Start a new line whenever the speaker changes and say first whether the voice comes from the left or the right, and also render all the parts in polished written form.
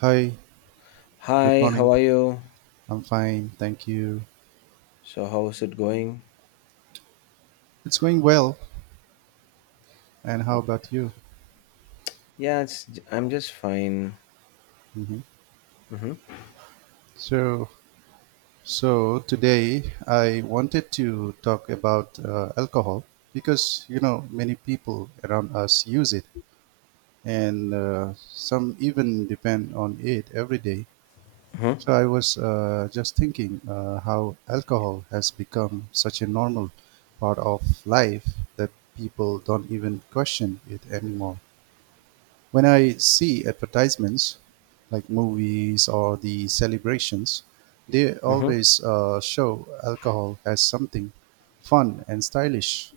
right: Hi, good
left: Hi, how
right: morning.
left: are you?
right: I'm fine, thank you.
left: So, how's it going?
right: It's going well. And how about you?
left: Yeah, it's, I'm just fine.
right: Hmm.
left: Mm-hmm.
right: So, so today I wanted to talk about alcohol because many people around us use it, and some even depend on it every day.
left: Mm-hmm.
right: So I was just thinking how alcohol has become such a normal part of life that people don't even question it anymore. When I see advertisements, like movies or the celebrations, they
left: Mm-hmm.
right: always show alcohol as something fun and stylish.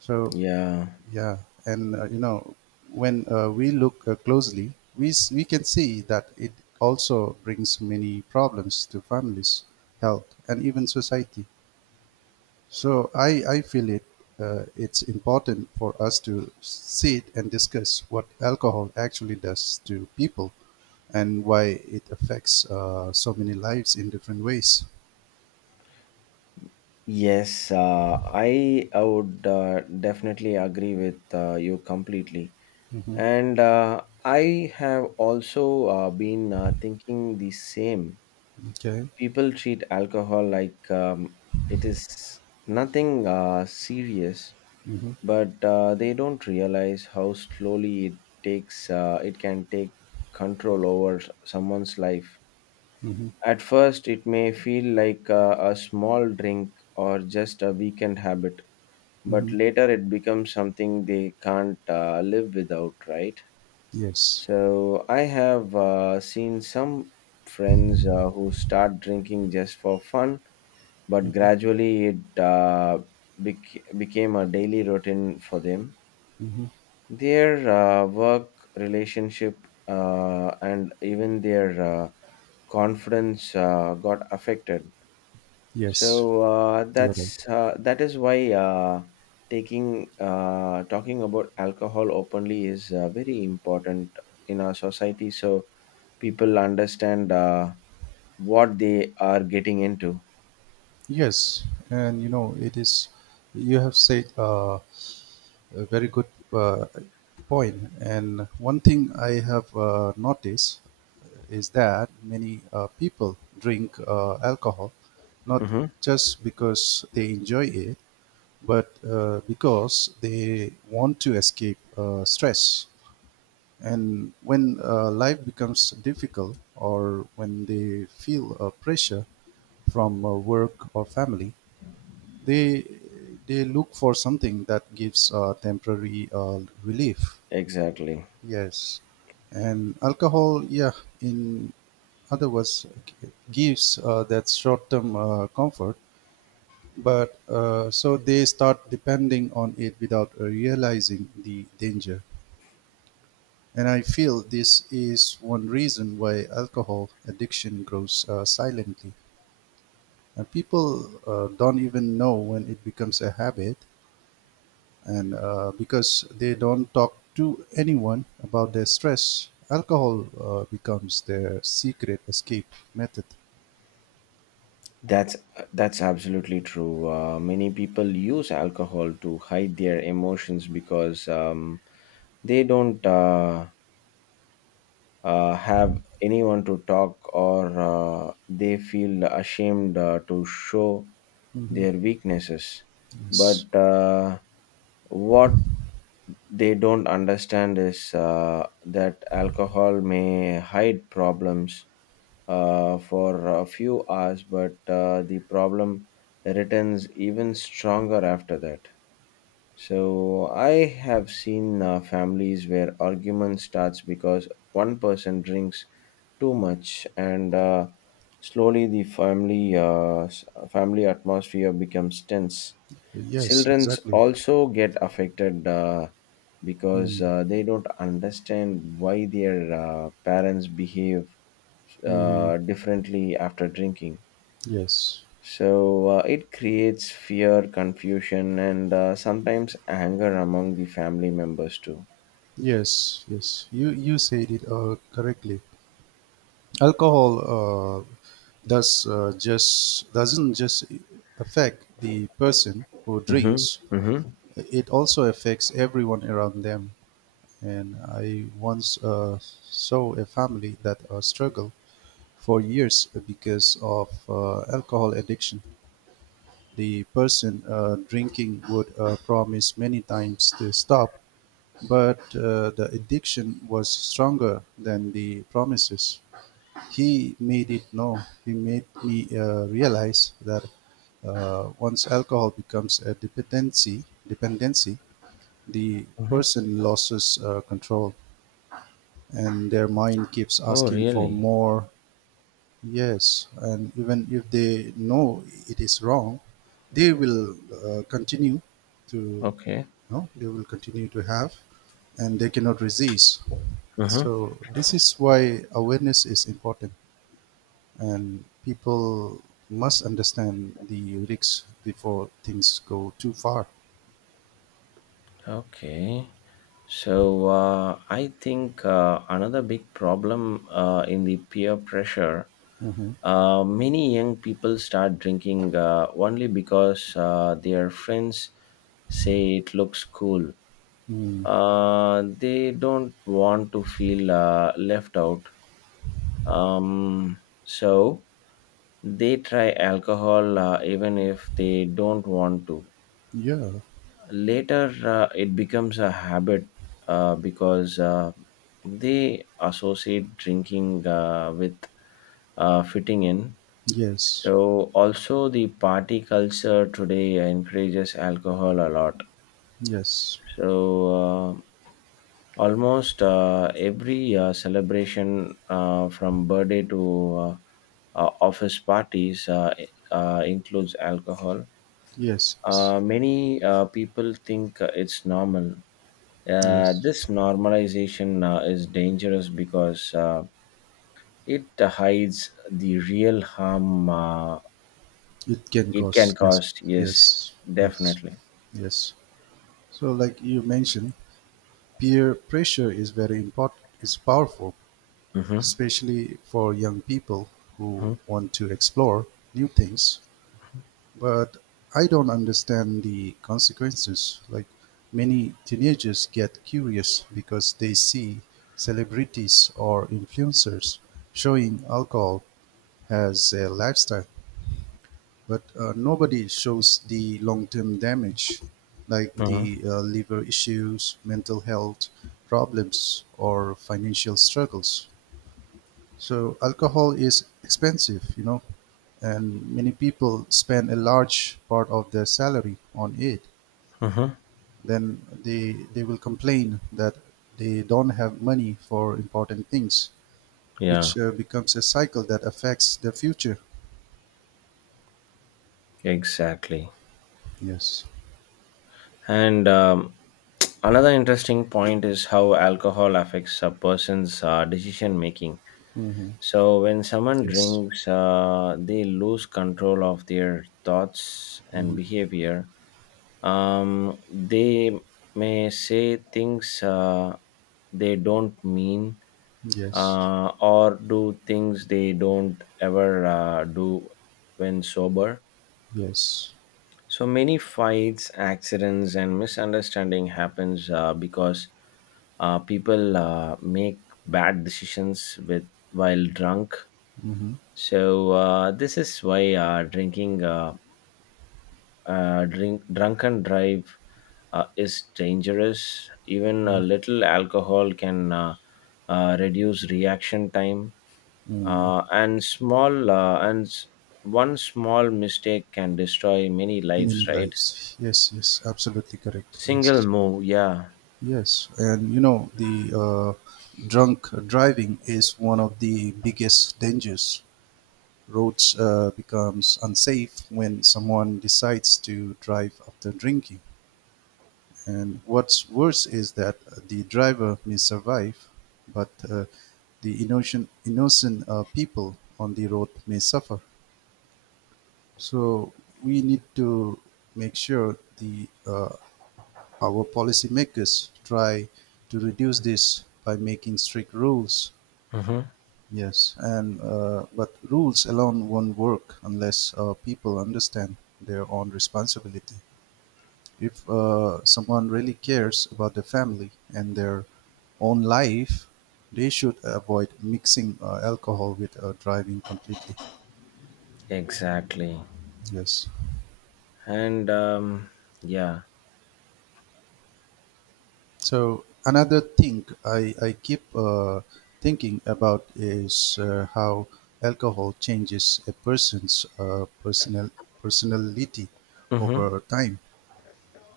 right: So
left: Yeah.
right: yeah, and when we look closely, we can see that it also brings many problems to families, health, and even society. So I feel it. It's important for us to sit and discuss what alcohol actually does to people and why it affects so many lives in different ways.
left: Yes, I would definitely agree with you completely.
right: Hmm.
left: And I have also been thinking the same.
right: Okay.
left: People treat alcohol like it is nothing serious,
right: Hmm.
left: but they don't realize how slowly it can take control over someone's life.
right: Hmm.
left: At first it may feel like a small drink or just a weekend habit, but
right: Hmm.
left: later it becomes something they can't live without, right?
right: Yes.
left: So I have seen some friends who start drinking just for fun, but
right: Hmm.
left: gradually it became a daily routine for them.
right: Hmm.
left: Their work, relationship, and even their confidence got affected.
right: Yes. You're right.
left: That is why, taking talking about alcohol openly is very important in our society, so people understand what they are getting into.
right: Yes, and you know it is. You have said a very good uh, point. And one thing I have noticed is that many people drink alcohol not
left: Hmm.
right: just because they enjoy it, but because they want to escape stress. And when life becomes difficult, or when they feel pressure from work or family, they they look for something that gives temporary relief.
left: Exactly.
right: Yes, and alcohol, yeah, in other words, gives that short-term comfort, but so they start depending on it without realizing the danger. And I feel this is one reason why alcohol addiction grows silently. And people don't even know when it becomes a habit, and because they don't talk to anyone about their stress, alcohol becomes their secret escape method.
left: That's that's absolutely true. Many people use alcohol to hide their emotions because they don't have anyone to talk, or they feel ashamed to show
right: Hmm.
left: their weaknesses.
right: Yes,
left: But what they don't understand is that alcohol may hide problems for a few hours, but the problem returns even stronger after that. So I have seen families where argument starts because one person drinks too much, and slowly the family atmosphere becomes tense.
right: yes,
left: Children
right: exactly.
left: also get affected because
right: Mm-hmm.
left: they don't understand why their parents behave
right: Mm-hmm.
left: differently after drinking.
right: Yes,
left: So it creates fear, confusion, and sometimes anger among the family members too.
right: yes, yes, you said it correctly. Alcohol uh, does just doesn't just affect the person who
left: Mm-hmm.
right: drinks.
left: Mm-hmm.
right: It also affects everyone around them. And I once saw a family that struggled for years because of alcohol addiction. The person drinking would promise many times to stop, but the addiction was stronger than the promises. He made it know, he made me realize that once alcohol becomes a dependency, the
left: Mm-hmm.
right: person loses control. And their mind keeps
left: Oh,
right: asking for
left: really?
right: more. Yes, and even if they know it is wrong, they will continue to.
left: Okay.
right: No, they will continue to have, and they cannot resist.
left: Mm-hmm.
right: So this is why awareness is important, and people must understand the risks before things go too far.
left: Okay. So I think another big problem in the peer pressure,
right: Hmm.
left: many young people start drinking only because their friends say it looks cool.
right: Mm.
left: They don't want to feel left out. So they try alcohol even if they don't want to.
right: Yeah.
left: Later, it becomes a habit because they associate drinking with fitting in.
right: Yes,
left: So, also, the party culture today encourages alcohol a lot.
right: yes,
left: So, uh, Almost every celebration, from birthday to office parties, includes alcohol.
right: yes, yes,
left: Many people think it's normal.
right: yes.
left: This normalization is dangerous because it hides the real harm
right: It can
left: it can
right: cause, yes,
left: cause. Yes,
right: yes, yes,
left: definitely.
right: yes, So, like you mentioned, peer pressure is very important, is powerful,
left: Mm-hmm,
right: especially for young people who want to explore new things. But I don't understand the consequences. Like, many teenagers get curious because they see celebrities or influencers showing alcohol as a lifestyle. But nobody shows the long-term damage, like
left: mm-hmm,
right: the liver issues, mental health problems, or financial struggles. So alcohol is expensive, and many people spend a large part of their salary on it.
left: mm-hmm.
right: Then they will complain that they don't have money for important things,
left: Yeah,
right: which becomes a cycle that affects their future.
left: exactly.
right: Yes.
left: And another interesting point is how alcohol affects a person's decision making.
right: Hmm.
left: So, when someone
right: Yes.
left: drinks, they lose control of their thoughts and
right: Hmm.
left: behavior. They may say things they don't mean,
right: Yes.
left: or do things they don't ever do when sober.
right: Yes.
left: So many fights, accidents, and misunderstanding happens because people make bad decisions with while drunk.
right: Mm-hmm.
left: So this is why drunken drive is dangerous. Even a
right: Mm.
left: little alcohol can reduce reaction time,
right: Mm.
left: and small and s- one small mistake can destroy many lives.
right: Many
left: Right.
right: lives. Yes, yes, absolutely correct.
left: Single
right: Yes,
left: move, yeah.
right: yes, and you know the drunk driving is one of the biggest dangers. Roads becomes unsafe when someone decides to drive after drinking, and what's worse is that the driver may survive, but the innocent people on the road may suffer. So we need to make sure the our policymakers try to reduce this by making strict rules.
left: Mm-hmm.
right: Yes, and but rules alone won't work unless people understand their own responsibility. If someone really cares about the family and their own life, they should avoid mixing alcohol with driving completely.
left: Exactly.
right: Yes.
left: And yeah.
right: So another thing I keep thinking about is how alcohol changes a person's personality
left: Mm-hmm.
right: over time.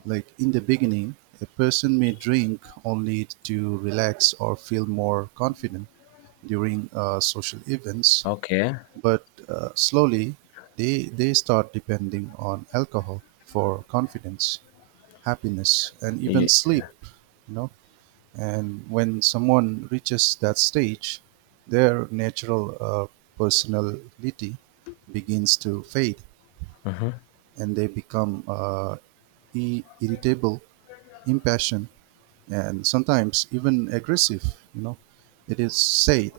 right: Like in the beginning, a person may drink only to relax or feel more confident during social events,
left: Okay.
right: but slowly they start depending on alcohol for confidence, happiness, and even
left: Ye-
right: sleep. You know, and when someone reaches that stage, their natural personality begins to fade,
left: Mm-hmm.
right: and they become irritable, impassioned, and sometimes even aggressive. It is said,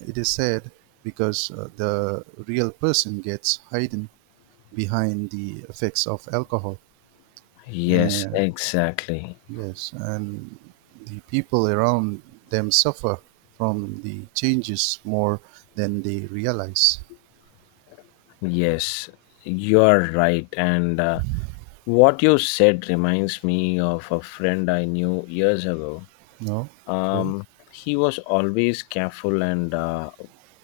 right: it is said because the real person gets hidden behind the effects of alcohol.
left: Yes,
right: And
left: exactly.
right: yes, and the people around them suffer from the changes more than they realize.
left: Yes, you are right. And what you said reminds me of a friend I knew years ago.
right: No? Okay.
left: Um, he was always careful and uh,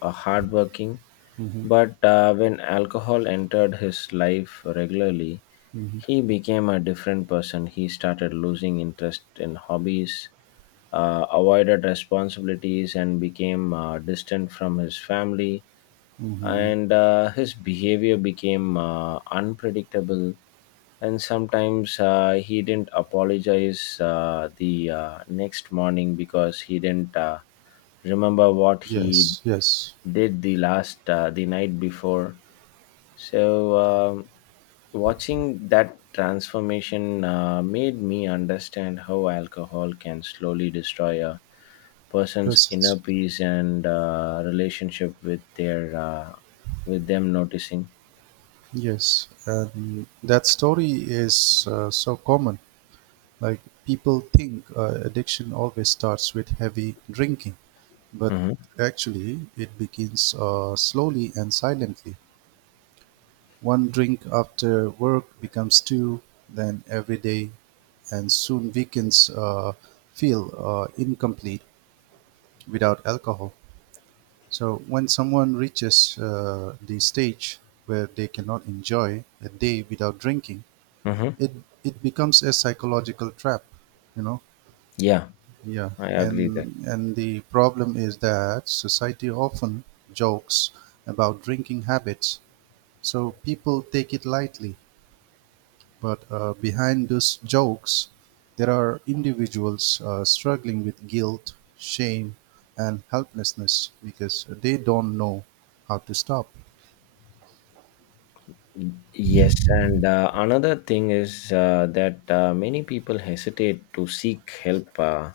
left: uh, hardworking,
right: Hmm.
left: but when alcohol entered his life regularly,
right: Hmm.
left: he became a different person. He started losing interest in hobbies, avoided responsibilities, and became distant from his family.
right: Hmm.
left: And his behavior became unpredictable. And sometimes he didn't apologize the next morning because he didn't remember what he
right: Yes, yes,
left: did the night before. So, watching that transformation made me understand how alcohol can slowly destroy a person's
right: yes,
left: inner peace and relationship with their with them noticing.
right: yes. And that story is so common. Like, people think addiction always starts with heavy drinking, but
left: Mm-hmm.
right: actually it begins slowly and silently. One drink after work becomes two, then every day, and soon weekends feel incomplete without alcohol. So when someone reaches the stage where they cannot enjoy a day without drinking,
left: Mm-hmm.
right: it it becomes a psychological trap, you know.
left: Yeah,
right: Yeah,
left: I agree that.
right: and the problem is that society often jokes about drinking habits, so people take it lightly. But behind those jokes, there are individuals struggling with guilt, shame, and helplessness because they don't know how to stop.
left: Yes, and another thing is that many people hesitate to seek help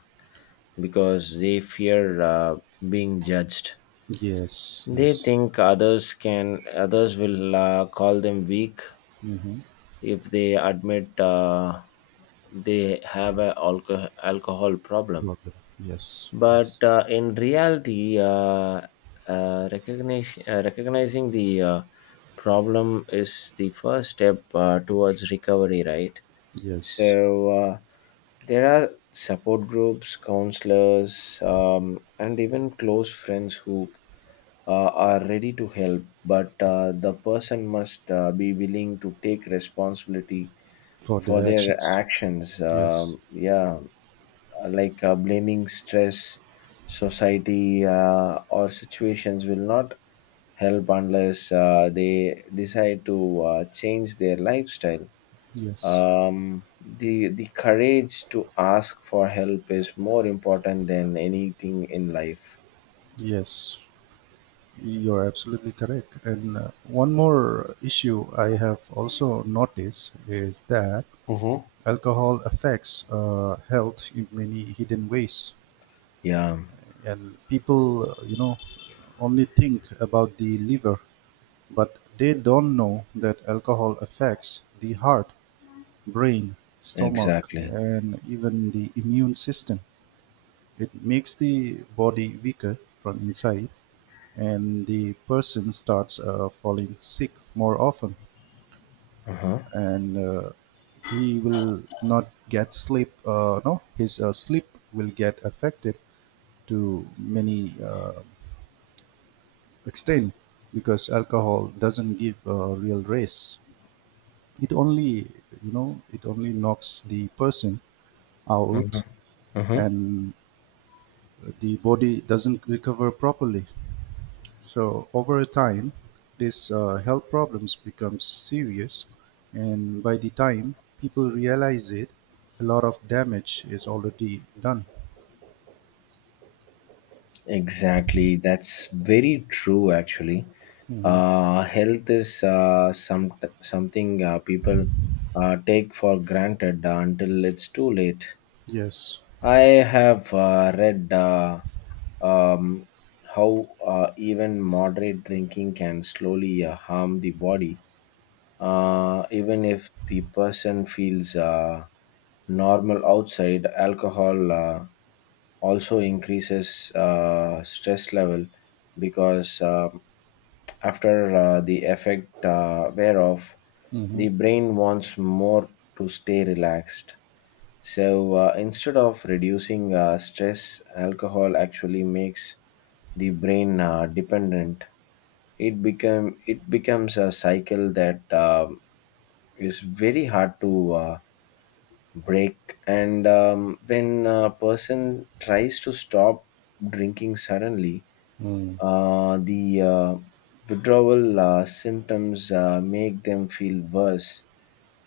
left: because they fear being judged.
right: Yes,
left: They
right: yes.
left: think others can Others will call them weak
right: Mm-hmm.
left: if they admit they have a alcohol problem.
right: Problem. Yes, yes,
left: But in reality, recognizing the problem is the first step towards recovery, right? So
right: yes.
left: there are support groups, counselors, and even close friends who are ready to help, but the person must be willing to take responsibility
right: For
left: for
right: their
left: their
right: actions.
left: actions.
right: Yes,
left: Yeah, like blaming stress, society, or situations will not help unless they decide to change their lifestyle.
right: yes,
left: The courage to ask for help is more important than anything in life.
right: yes. You're absolutely correct. And one more issue I have also noticed is that
left: Hmm.
right: alcohol affects health in many hidden ways,
left: Yeah,
right: and people, only think about the liver, but they don't know that alcohol affects the heart, brain, stomach,
left: exactly.
right: and even the immune system. It makes the body weaker from inside, and the person starts falling sick more often.
left: Uh huh.
right: And he will not get sleep. No, his sleep will get affected to many extent, because alcohol doesn't give a real race. It only, it only knocks the person out,
left: Uh huh.
right: and the body doesn't recover properly. So over a time, this health problems becomes serious, and by the time people realize it, a lot of damage is already done.
left: Exactly. That's very true, actually.
right: Hmm.
left: Health is something people take for granted until it's too late.
right: Yes.
left: I have read, um, how even moderate drinking can slowly harm the body, even if the person feels normal outside. Alcohol also increases stress level because after the effect wear off,
right: Hmm.
left: the brain wants more to stay relaxed. So instead of reducing stress, alcohol actually makes the brain dependent. It become it becomes a cycle that is very hard to break. And when a person tries to stop drinking suddenly,
right: Mm.
left: the withdrawal symptoms make them feel worse,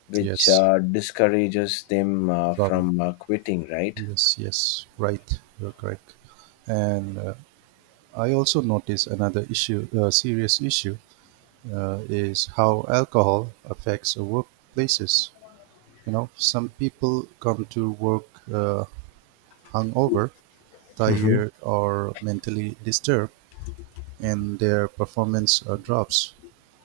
left: which
right: Yes.
left: discourages them
right: From
left: from quitting. Right.
right: Yes, yes, right. You're correct. And I also notice another issue, serious issue, is how alcohol affects workplaces. You know, some people come to work uh, hungover,
left: Hmm.
right: tired, or mentally disturbed, and their performance drops.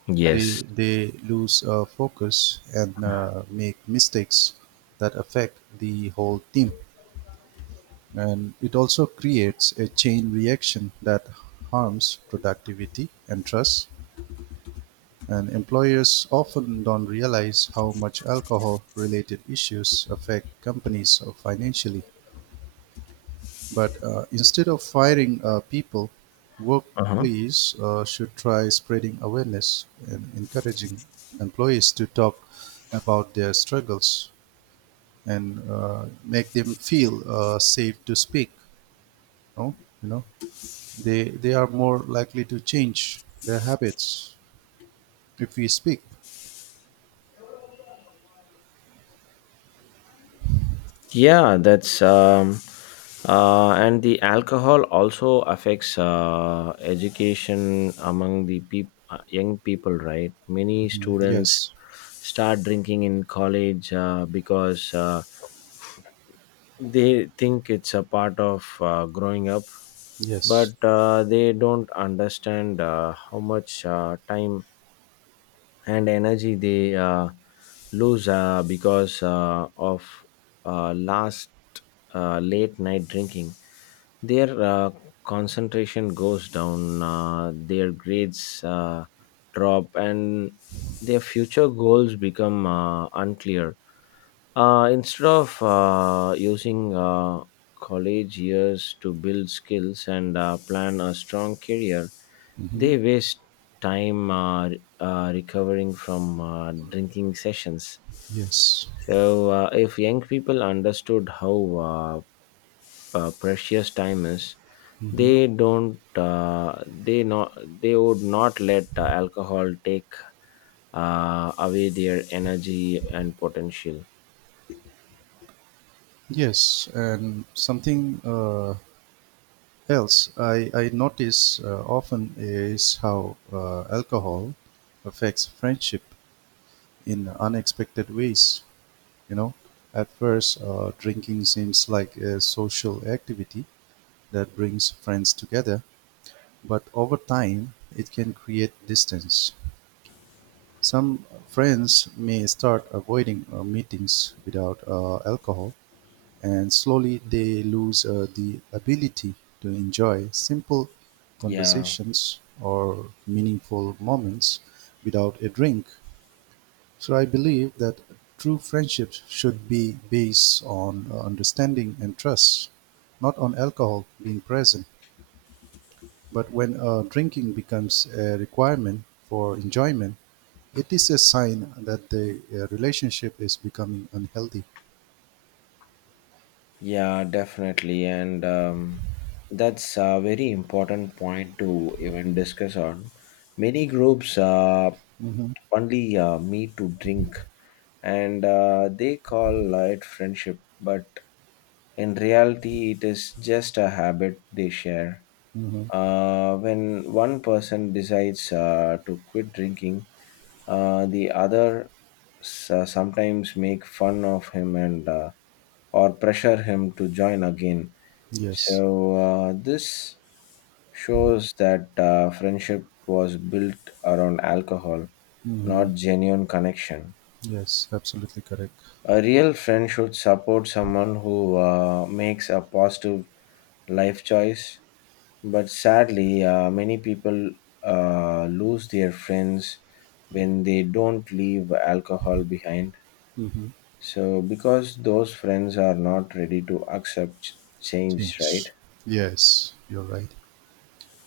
left: Yes.
right: They lose focus and make mistakes that affect the whole team. And it also creates a chain reaction that harms productivity and trust, and employers often don't realize how much alcohol related issues affect companies financially. But instead of firing people,
left: Uh-huh.
right: workplace should try spreading awareness and encouraging employees to talk about their struggles and make them feel safe to speak. No? You know, they are more likely to change their habits if we speak.
left: Yeah, that's and the alcohol also affects education among the peop young people, right? Many
right: Mhm.
left: students
right: Yes,
left: start drinking in college because they think it's a part of growing up, but
right: yes.
left: they don't understand how much time and energy they lose because of last late night drinking. Their concentration goes down, their grades drop, and their future goals become unclear. Uh, instead of using college years to build skills and plan a strong career,
right: Hmm.
left: they waste time recovering from drinking sessions.
right: Yes.
left: So, if young people understood how precious time is,
right: Hmm.
left: they would not let alcohol take away their energy and potential.
right: Yes. And something else I notice often is how alcohol affects friendship in unexpected ways. You know, at first, drinking seems like a social activity that brings friends together, but over time, it can create distance. Some friends may start avoiding meetings without alcohol, and slowly they lose the ability to enjoy simple
left: Yeah.
right: conversations or meaningful moments without a drink. So I believe that true friendships should be based on understanding and trust, not on alcohol being present. But when drinking becomes a requirement for enjoyment, it is a sign that the relationship is becoming unhealthy.
left: Yeah, definitely. And that's a very important point to even discuss on. Many groups
right: Mm-hmm.
left: only meet to drink, and they call it friendship, but in reality, it is just a habit they share.
right: Mm-hmm.
left: When one person decides to quit drinking, the other s- sometimes make fun of him and, or pressure him to join again.
right: Yes.
left: So this shows that friendship was built around alcohol,
right: Mm-hmm.
left: not genuine connection.
right: Yes, absolutely correct.
left: A real friend should support someone who makes a positive life choice. But sadly, many people lose their friends when they don't leave alcohol behind.
right: Mm-hmm.
left: So, because those friends are not ready to accept change, right?
right: Change. Yes, you're right.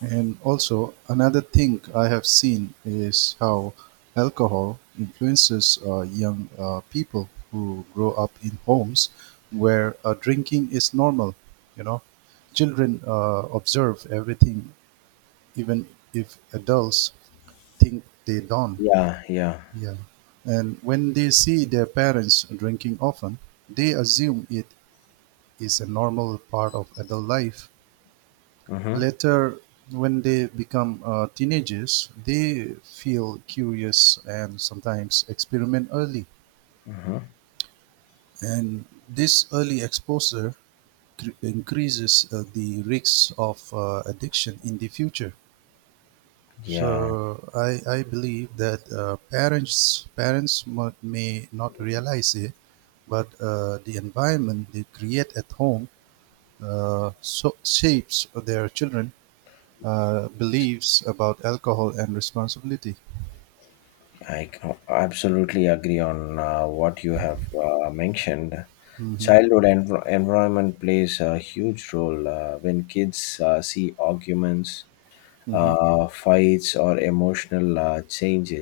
right: And also, another thing I have seen is how alcohol influences young people who grow up in homes where drinking is normal. You know, children observe everything, even if adults think they don't.
left: Yeah, yeah.
right: Yeah. And when they see their parents drinking often, they assume it is a normal part of adult life.
left: Mm-hmm.
right: Later, when they become teenagers, they feel curious and sometimes experiment early. And this early exposure increases the risks of addiction in the future.
left: Yeah.
right: So I believe that parents may not realize it, but the environment they create at home so shapes their children beliefs about alcohol and responsibility.
left: I Absolutely agree on what you have mentioned.
right: Mm-hmm.
left: Childhood environment plays a huge role when kids see arguments,
right: Mm-hmm.
left: fights, or emotional change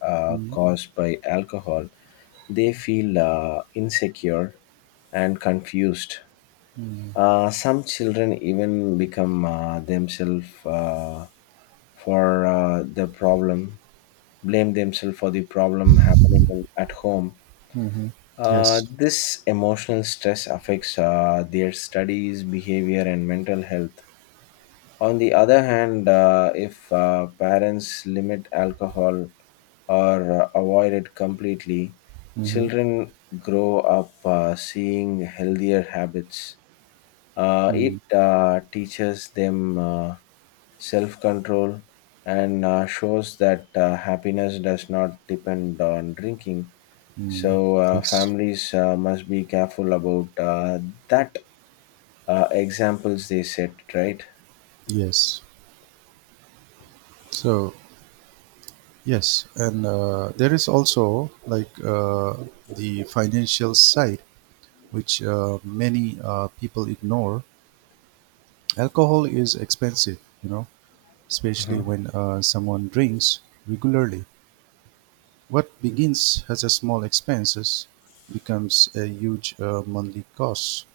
left: caused by alcohol. They feel insecure and confused.
right: Mm-hmm.
left: Some children even become themselves for the problem, blame themselves for the problem happening at home.
right: Mm-hmm. Yes.
left: This emotional stress affects their studies, behavior, and mental health. On the other hand, if parents limit alcohol or avoid it completely,
right: Mm-hmm.
left: children grow up seeing healthier habits. Uh, it teaches them self control and shows that happiness does not depend on drinking.
right: Mm-hmm.
left: So,
right: Yes.
left: families must be careful about that examples they set, right?
right: Yes. So yes, and there is also like the financial side, which many people ignore. Alcohol is expensive, especially when someone drinks regularly. What begins as a small expenses becomes a huge monthly cost.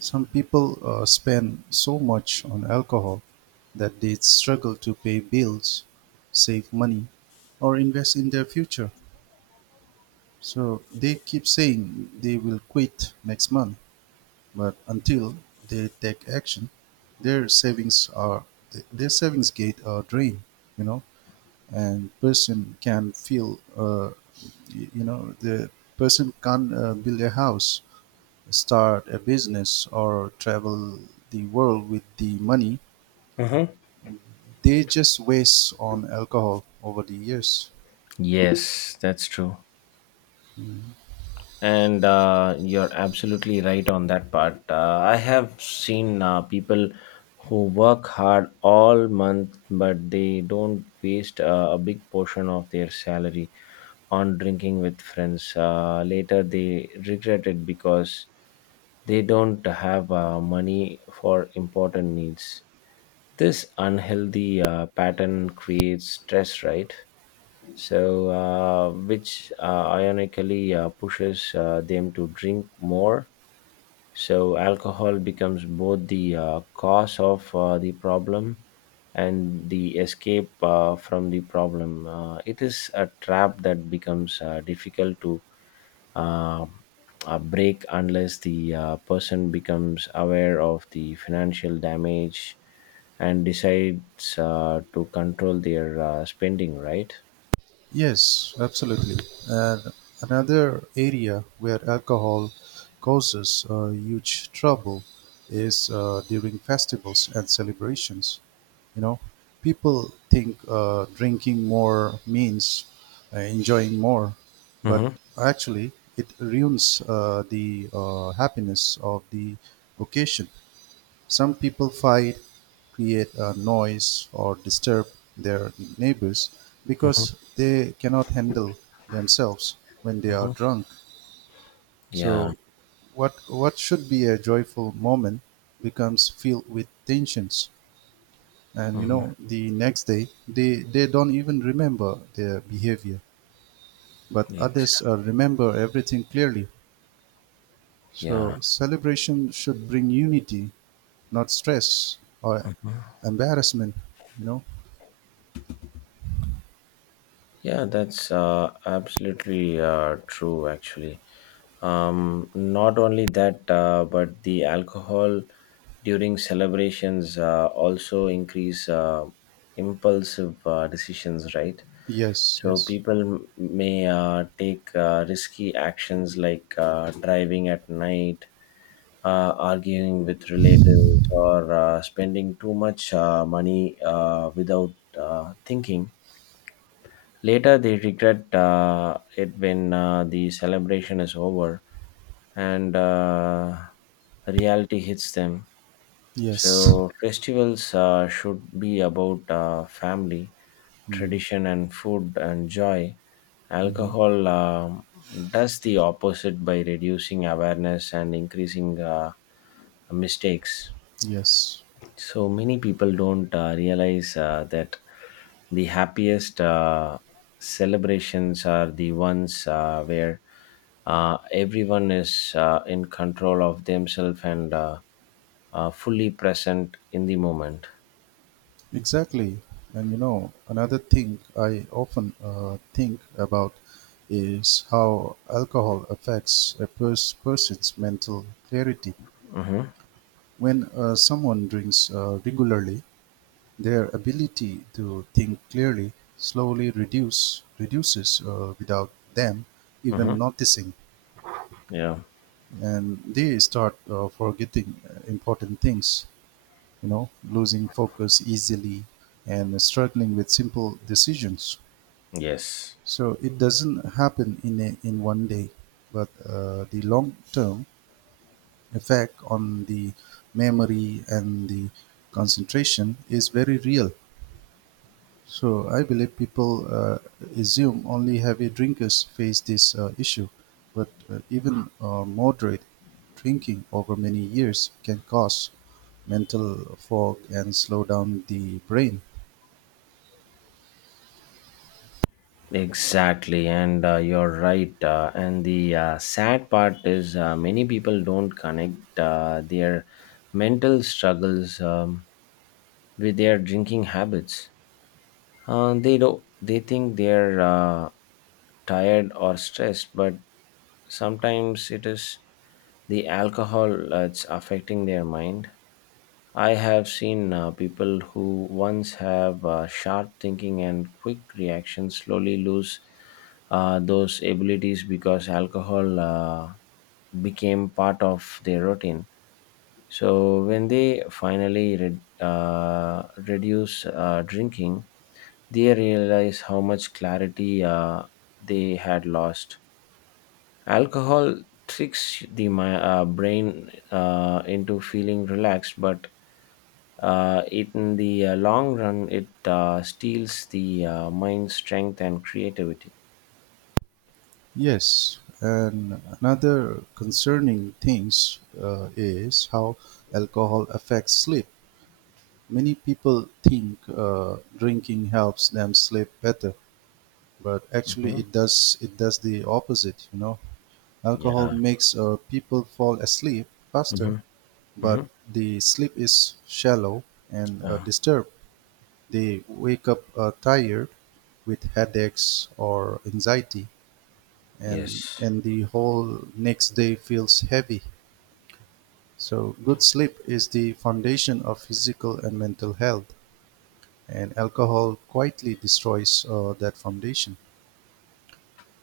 right: Some people spend so much on alcohol that they struggle to pay bills, save money, or invest in their future. So they keep saying they will quit next month, but until they take action, their savings are their savings get drained. You know, and person can feel y- you know the person can build a house, start a business, or travel the world with the money they just waste on alcohol over the years.
left: Yes, that's true. And you're absolutely right on that part. I have seen people who work hard all month, but they don't waste a big portion of their salary on drinking with friends. Later, they regret it because they don't have money for important needs. This unhealthy pattern creates stress, right? So which ironically pushes them to drink more. So alcohol becomes both the cause of the problem and the escape from the problem. Uh, it is a trap that becomes difficult to uh, break unless the person becomes aware of the financial damage and decides to control their spending, right?
right: Yes, absolutely. And another area where alcohol causes huge trouble is during festivals and celebrations. You know, people think drinking more means enjoying more, but
left: Hmm.
right: actually, it ruins the happiness of the occasion. Some people fight, create a noise, or disturb their neighbors
left: Mhm,
right: because they cannot handle themselves when they are
left: mhm.
right: drunk.
left: Yeah.
right: So, what should be a joyful moment becomes filled with tensions, and you
left: Mhm.
right: know the next day they don't even remember their behavior, but
left: Ex-
right: others remember everything clearly.
left: yeah.
right: So celebration should bring unity, not stress or embarrassment, you know.
left: Yeah, that's absolutely true, actually. Not only that, but the alcohol during celebrations also increase impulsive decisions, right?
right: Yes,
left: So
right: yes,
left: people may take risky actions like driving at night, arguing with relatives, or spending too much money without thinking. Later, they regret it when the celebration is over and reality hits them.
right: yes,
left: So, festivals should be about family, tradition, and food and joy. Alcohol does the opposite by reducing awareness and increasing mistakes.
right: yes,
left: So many people don't realize that the happiest celebrations are the ones where everyone is in control of themselves and fully present in the moment.
right: exactly. And you know, another thing I often think about is how alcohol affects a person's mental clarity.
left: Mm-hmm.
right: When someone drinks regularly, their ability to think clearly slowly reduces without them
left: Mm-hmm.
right: even noticing,
left: Yeah.
right: and they start forgetting important things, you know, losing focus easily and struggling with simple decisions.
left: Yes.
right: So it doesn't happen in one day, but the long term effect on the memory and the concentration is very real. So I believe people assume only heavy drinkers face this issue, but even moderate drinking over many years can cause mental fog and slow down the brain.
left: Exactly, and you're right. And the sad part is many people don't connect their mental struggles with their drinking habits. They think they're tired or stressed, but sometimes it is the alcohol that's affecting their mind. I have seen people who once have sharp thinking and quick reactions slowly lose those abilities because alcohol became part of their routine. So when they finally reduce drinking, they realize how much clarity they had lost. Alcohol tricks the brain into feeling relaxed, but it, in the long run, it steals the mind's strength and creativity.
right: Yes, and another concerning things is how alcohol affects sleep. Many people think drinking helps them sleep better, but actually
left: Hmm.
right: it does the opposite. You know, alcohol
left: Yeah.
right: makes people fall asleep faster,
left: Hmm. Hmm.
right: but the sleep is shallow and
left: Uh,
right: disturbed. They wake up tired with headaches or anxiety, and,
left: yes.
right: the whole next day feels heavy. So, good sleep is the foundation of physical and mental health, and alcohol quietly destroys that foundation.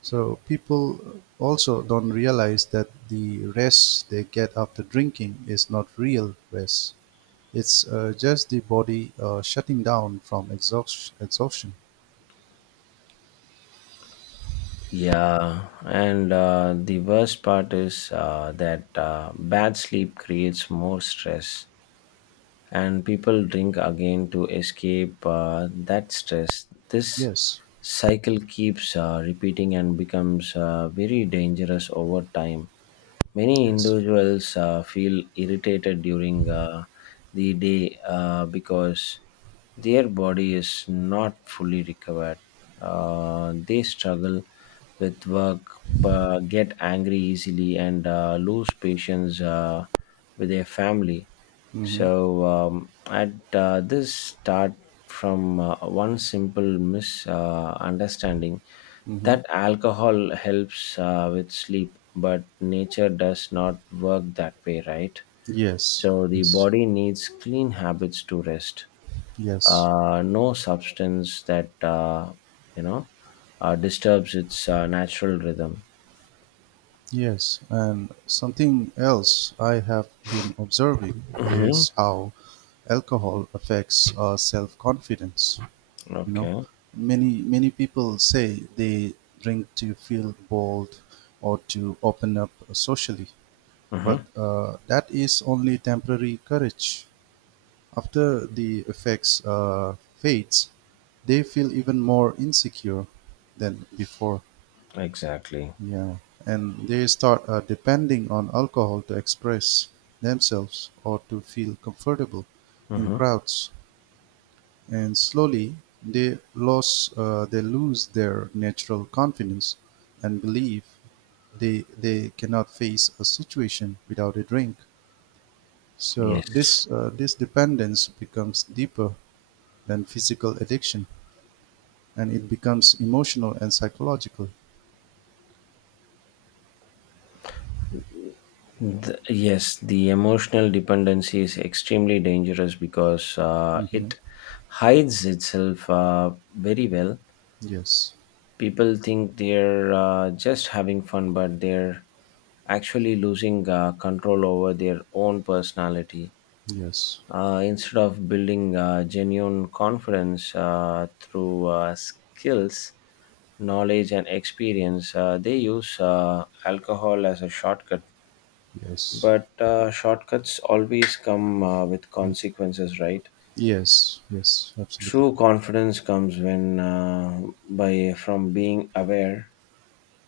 right: So people also don't realize that the rest they get after drinking is not real rest. It's just the body shutting down from exhaustion.
left: Yeah, and the worst part is that bad sleep creates more stress, and people drink again to escape that stress. This
right: Yes.
left: cycle keeps repeating and becomes very dangerous over time. Many
right: Yes.
left: individuals feel irritated during the day because their body is not fully recovered. They struggle with work, get angry easily, and lose patience with their family.
right: Mm-hmm.
left: So at this start from one simple misunderstanding
right: Mm-hmm.
left: that alcohol helps with sleep, but nature does not work that way, right?
right: Yes.
left: So the
right: Yes.
left: body needs clean habits to rest.
right: Yes.
left: No substance that you know disturbs its natural rhythm.
right: Yes. And something else I have been observing
left: Mm-hmm.
right: is how alcohol affects our self confidence. You know,
left: Okay.
right: many people say they drink to feel bold or to open up socially, but
left: Mm-hmm.
right: that is only temporary courage. After the effects fades, they feel even more insecure than before.
left: Exactly.
right: Yeah. And they start depending on alcohol to express themselves or to feel comfortable in
left: Mm-hmm.
right: crowds, and slowly they lose their natural confidence and believe they cannot face a situation without a drink. So
left: Yes.
right: this dependence becomes deeper than physical addiction, and it becomes emotional and psychological.
left: Yes, the emotional dependency is extremely dangerous because
right: Hmm.
left: it hides itself very well.
right: Yes,
left: People think they're just having fun, but they're actually losing control over their own personality.
right: yes,
left: Instead of building genuine confidence through skills, knowledge, and experience, they use alcohol as a shortcut,
right: yes.
left: but shortcuts always come with
right: Mm.
left: consequences, right?
right: Yes, yes, absolutely.
left: True confidence comes when by from being aware,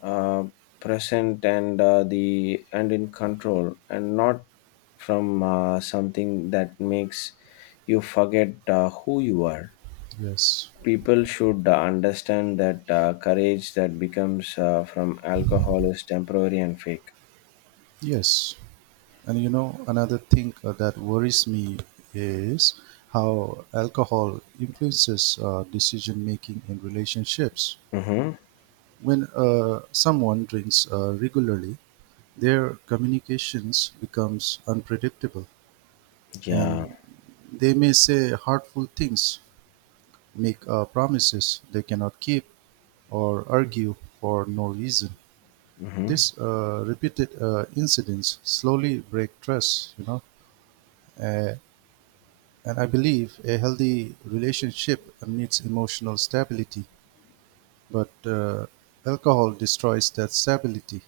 left: uh, present, and the and in control, and not from something that makes you forget who you are.
right: Yes,
left: People should understand that courage that becomes from alcohol is temporary and fake.
right: yes. And you know, another thing that worries me is how alcohol influences decision making in relationships.
left: Mm-hmm.
right: When someone drinks regularly, their communications becomes unpredictable,
left: Yeah.
right: and they may say hurtful things, make promises they cannot keep, or argue for no reason.
left: Mm-hmm.
right: These repeated incidents slowly break trust, you know. uh, And I believe a healthy relationship needs emotional stability, but alcohol destroys that stability.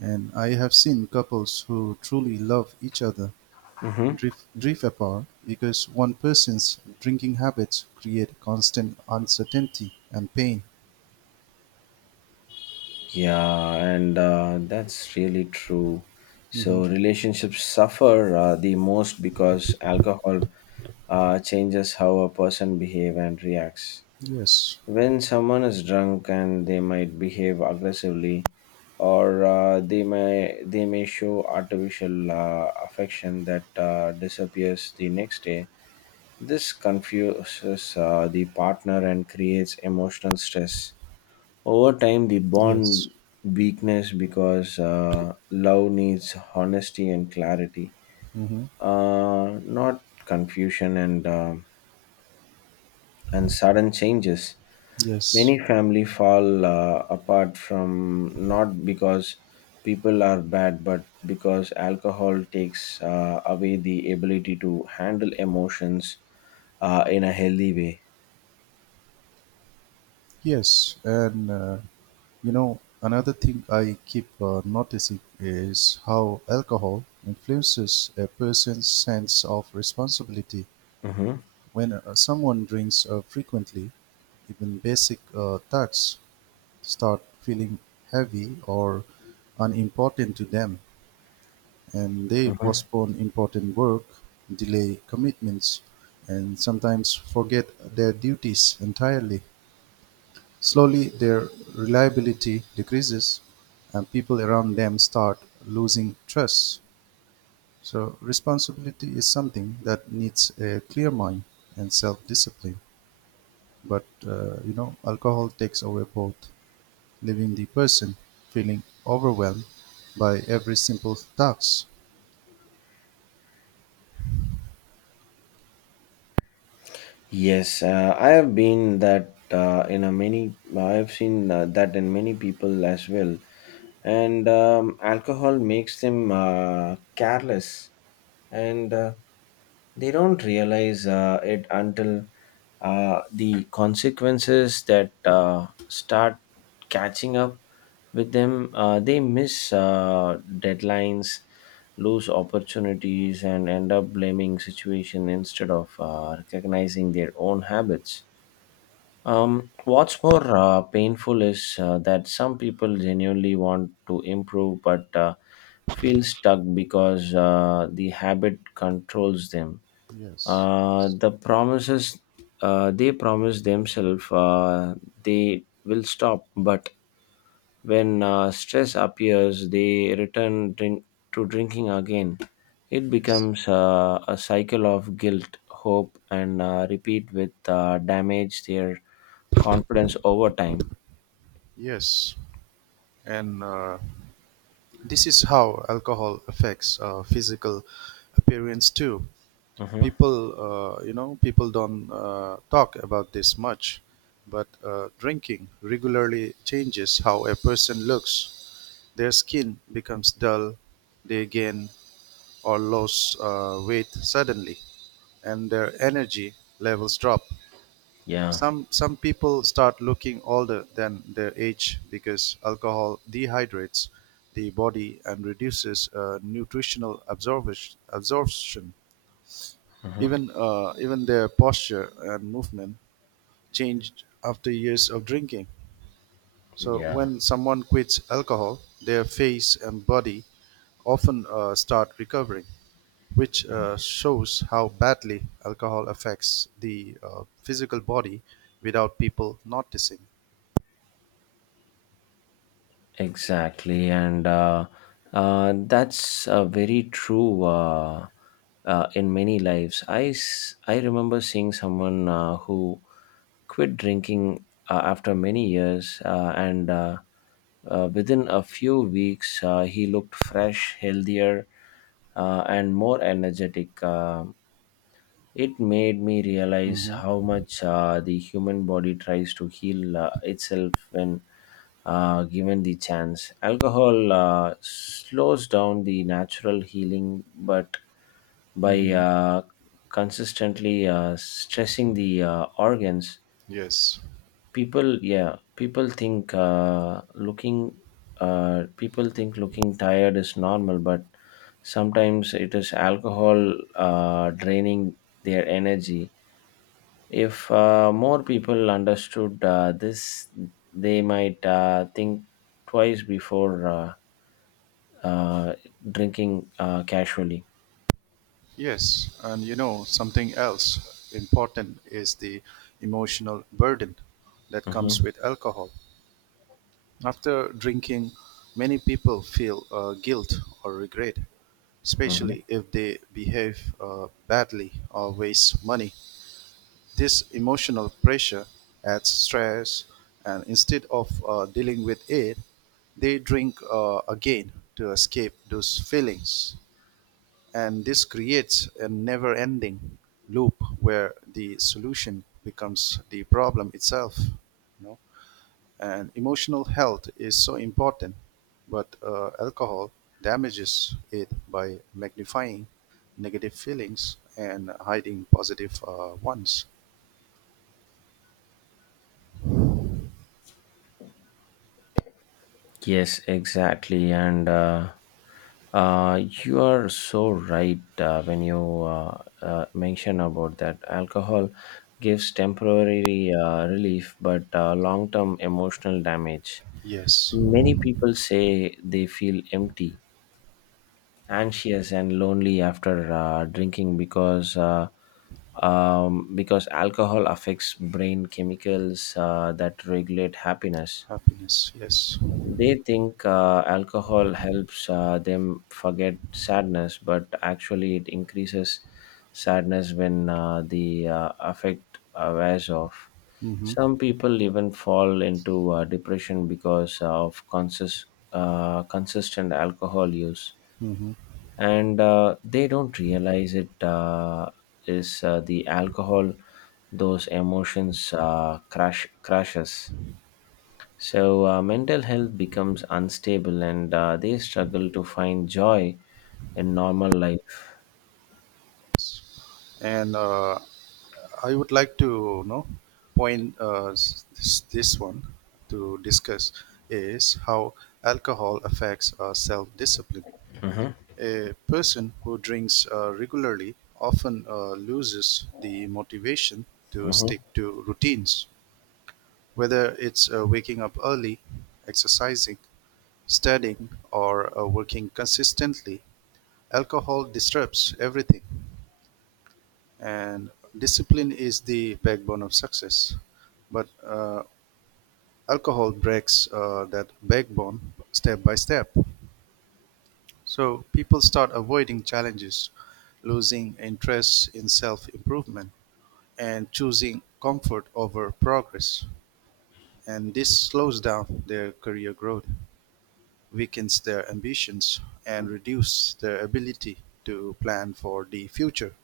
right: And I have seen couples who truly love each other
left: Mm-hmm.
right: drift apart because one person's drinking habits create constant uncertainty and pain.
left: Yeah, and that's really true.
right: Hmm.
left: So relationships suffer the most because alcohol changes how a person behave and reacts.
right: Yes,
left: When someone is drunk and they might behave aggressively, or they may show artificial affection that disappears the next day. This confuses the partner and creates emotional stress. Over time, the
right: yes.
left: bond weakness because love needs honesty and clarity,
right: Hmm.
left: not confusion and sudden changes.
right: Yes,
left: Many family fall apart from not because people are bad, but because alcohol takes away the ability to handle emotions in a healthy way.
right: yes. And you know, another thing I keep noticing is how alcohol influences a person's sense of responsibility.
left: Hmm.
right: When someone drinks frequently, even basic tasks start feeling heavy or unimportant to them, and they
left: Hmm.
right: postpone important work, delay commitments, and sometimes forget their duties entirely. Slowly their reliability decreases and people around them start losing trust. So responsibility is something that needs a clear mind and self-discipline. But you know, alcohol takes away both, leaving the person feeling overwhelmed by every simple task.
left: Yes, I have been that in a many. I have seen that in many people as well, and alcohol makes them careless, and they don't realize it until the consequences that start catching up with them. They miss deadlines, lose opportunities, and end up blaming situation instead of recognizing their own habits. What's more painful is that some people genuinely want to improve but feel stuck because the habit controls them.
right: Yes.
left: The promises they promise themselves they will stop, but when stress appears, they return to drinking again. It
right: Yes.
left: becomes a cycle of guilt, hope, and repeat with damage their confidence over time.
right: Yes. And this is how alcohol affects physical appearance too.
left: Hmm.
right: People, you know, people don't talk about this much, but drinking regularly changes how a person looks. Their skin becomes dull, they gain or lose weight suddenly, and their energy levels drop.
left: Yeah.
right: Some people start looking older than their age because alcohol dehydrates the body and reduces absorption.
left: Hmm.
right: Even their posture and movement changed after years of drinking. So
left: Yeah.
right: when someone quits alcohol, their face and body often start recovering, which shows how badly alcohol affects the physical body without people noticing.
left: Exactly, and that's very true in many lives. I remember seeing someone who quit drinking after many years, and within a few weeks, he looked fresh, healthier, and more energetic. It made me realize
right: Hmm.
left: how much the human body tries to heal itself when given the chance. Alcohol slows down the natural healing, but by
right: Hmm.
left: consistently stressing the organs,
right: Yes,
left: people think looking people think looking tired is normal, but sometimes it is alcohol draining their energy. If more people understood this, they might think twice before uh, drinking casually.
right: yes. And you know, something else important is the emotional burden that
left: Hmm.
right: comes with alcohol. After drinking, many people feel guilt or regret,
left: Hmm.
right: especially if they behave badly or waste money. This emotional pressure adds stress, and instead of dealing with it, they drink again to escape those feelings. And this creates a never ending loop where the solution becomes the problem itself. You know? And emotional health is so important, but alcohol damages it by magnifying negative feelings and hiding positive ones.
left: Yes, exactly. And you are so right when you mention about that. Alcohol gives temporary relief, but long term emotional damage.
right: Yes,
left: Many people say they feel empty, anxious, and lonely after drinking because alcohol affects brain chemicals that regulate happiness.
right: happiness. Yes.
left: They think alcohol helps them forget sadness, but actually it increases sadness when the affect wears off.
right: Mm-hmm.
left: Some people even fall into depression because of consistent alcohol use,
right: Mm-hmm.
left: and they don't realize it is the alcohol those emotions crashes. So mental health becomes unstable and they struggle to find joy in normal life.
right: And I would like to, you know, this, this one, to discuss is how alcohol affects self-discipline. A person who drinks regularly often loses the motivation to
left: Hmm.
right: stick to routines, whether it's waking up early, exercising, studying, or working consistently. Alcohol disrupts everything, and discipline is the backbone of success. But alcohol breaks that backbone step by step. So people start avoiding challenges, losing interest in self improvement, and choosing comfort over progress. And this slows down their career growth, weakens their ambitions, and reduces their ability to plan for the future.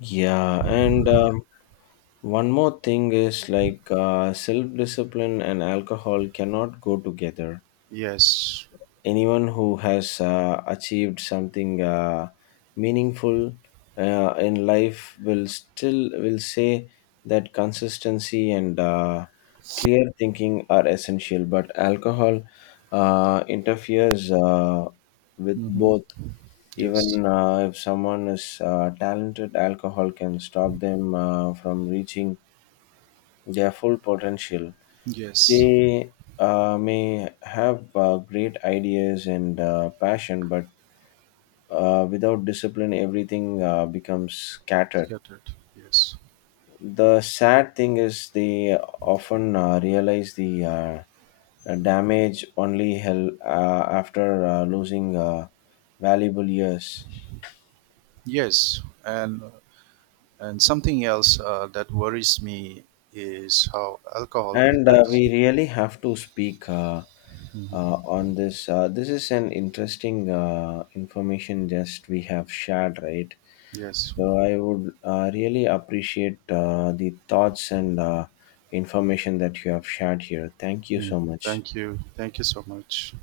left: Yeah, and one more thing is like self discipline and alcohol cannot go together.
right: Yes.
left: Anyone who has achieved something meaningful in life will still will say that consistency and clear thinking are essential, but alcohol interferes with
right: Hmm.
left: both.
right: Yes.
left: Even if someone is talented, alcohol can stop them from reaching their full potential.
right: Yes.
left: They may have great ideas and passion, but without discipline, everything becomes scattered.
right: Scattered. Yes.
left: The sad thing is, they often realize the damage only hell after losing valuable years.
right: Yes. And something else that worries me is how alcohol
left: And
right: affects.
left: we really have to speak
right: Mhm.
left: on this. This is an interesting information just we have shared, right?
right: Yes.
left: So I would really appreciate the thoughts and information that you have shared here. Thank you
right: Mm.
left: so much.
right: Thank you. Thank you so much.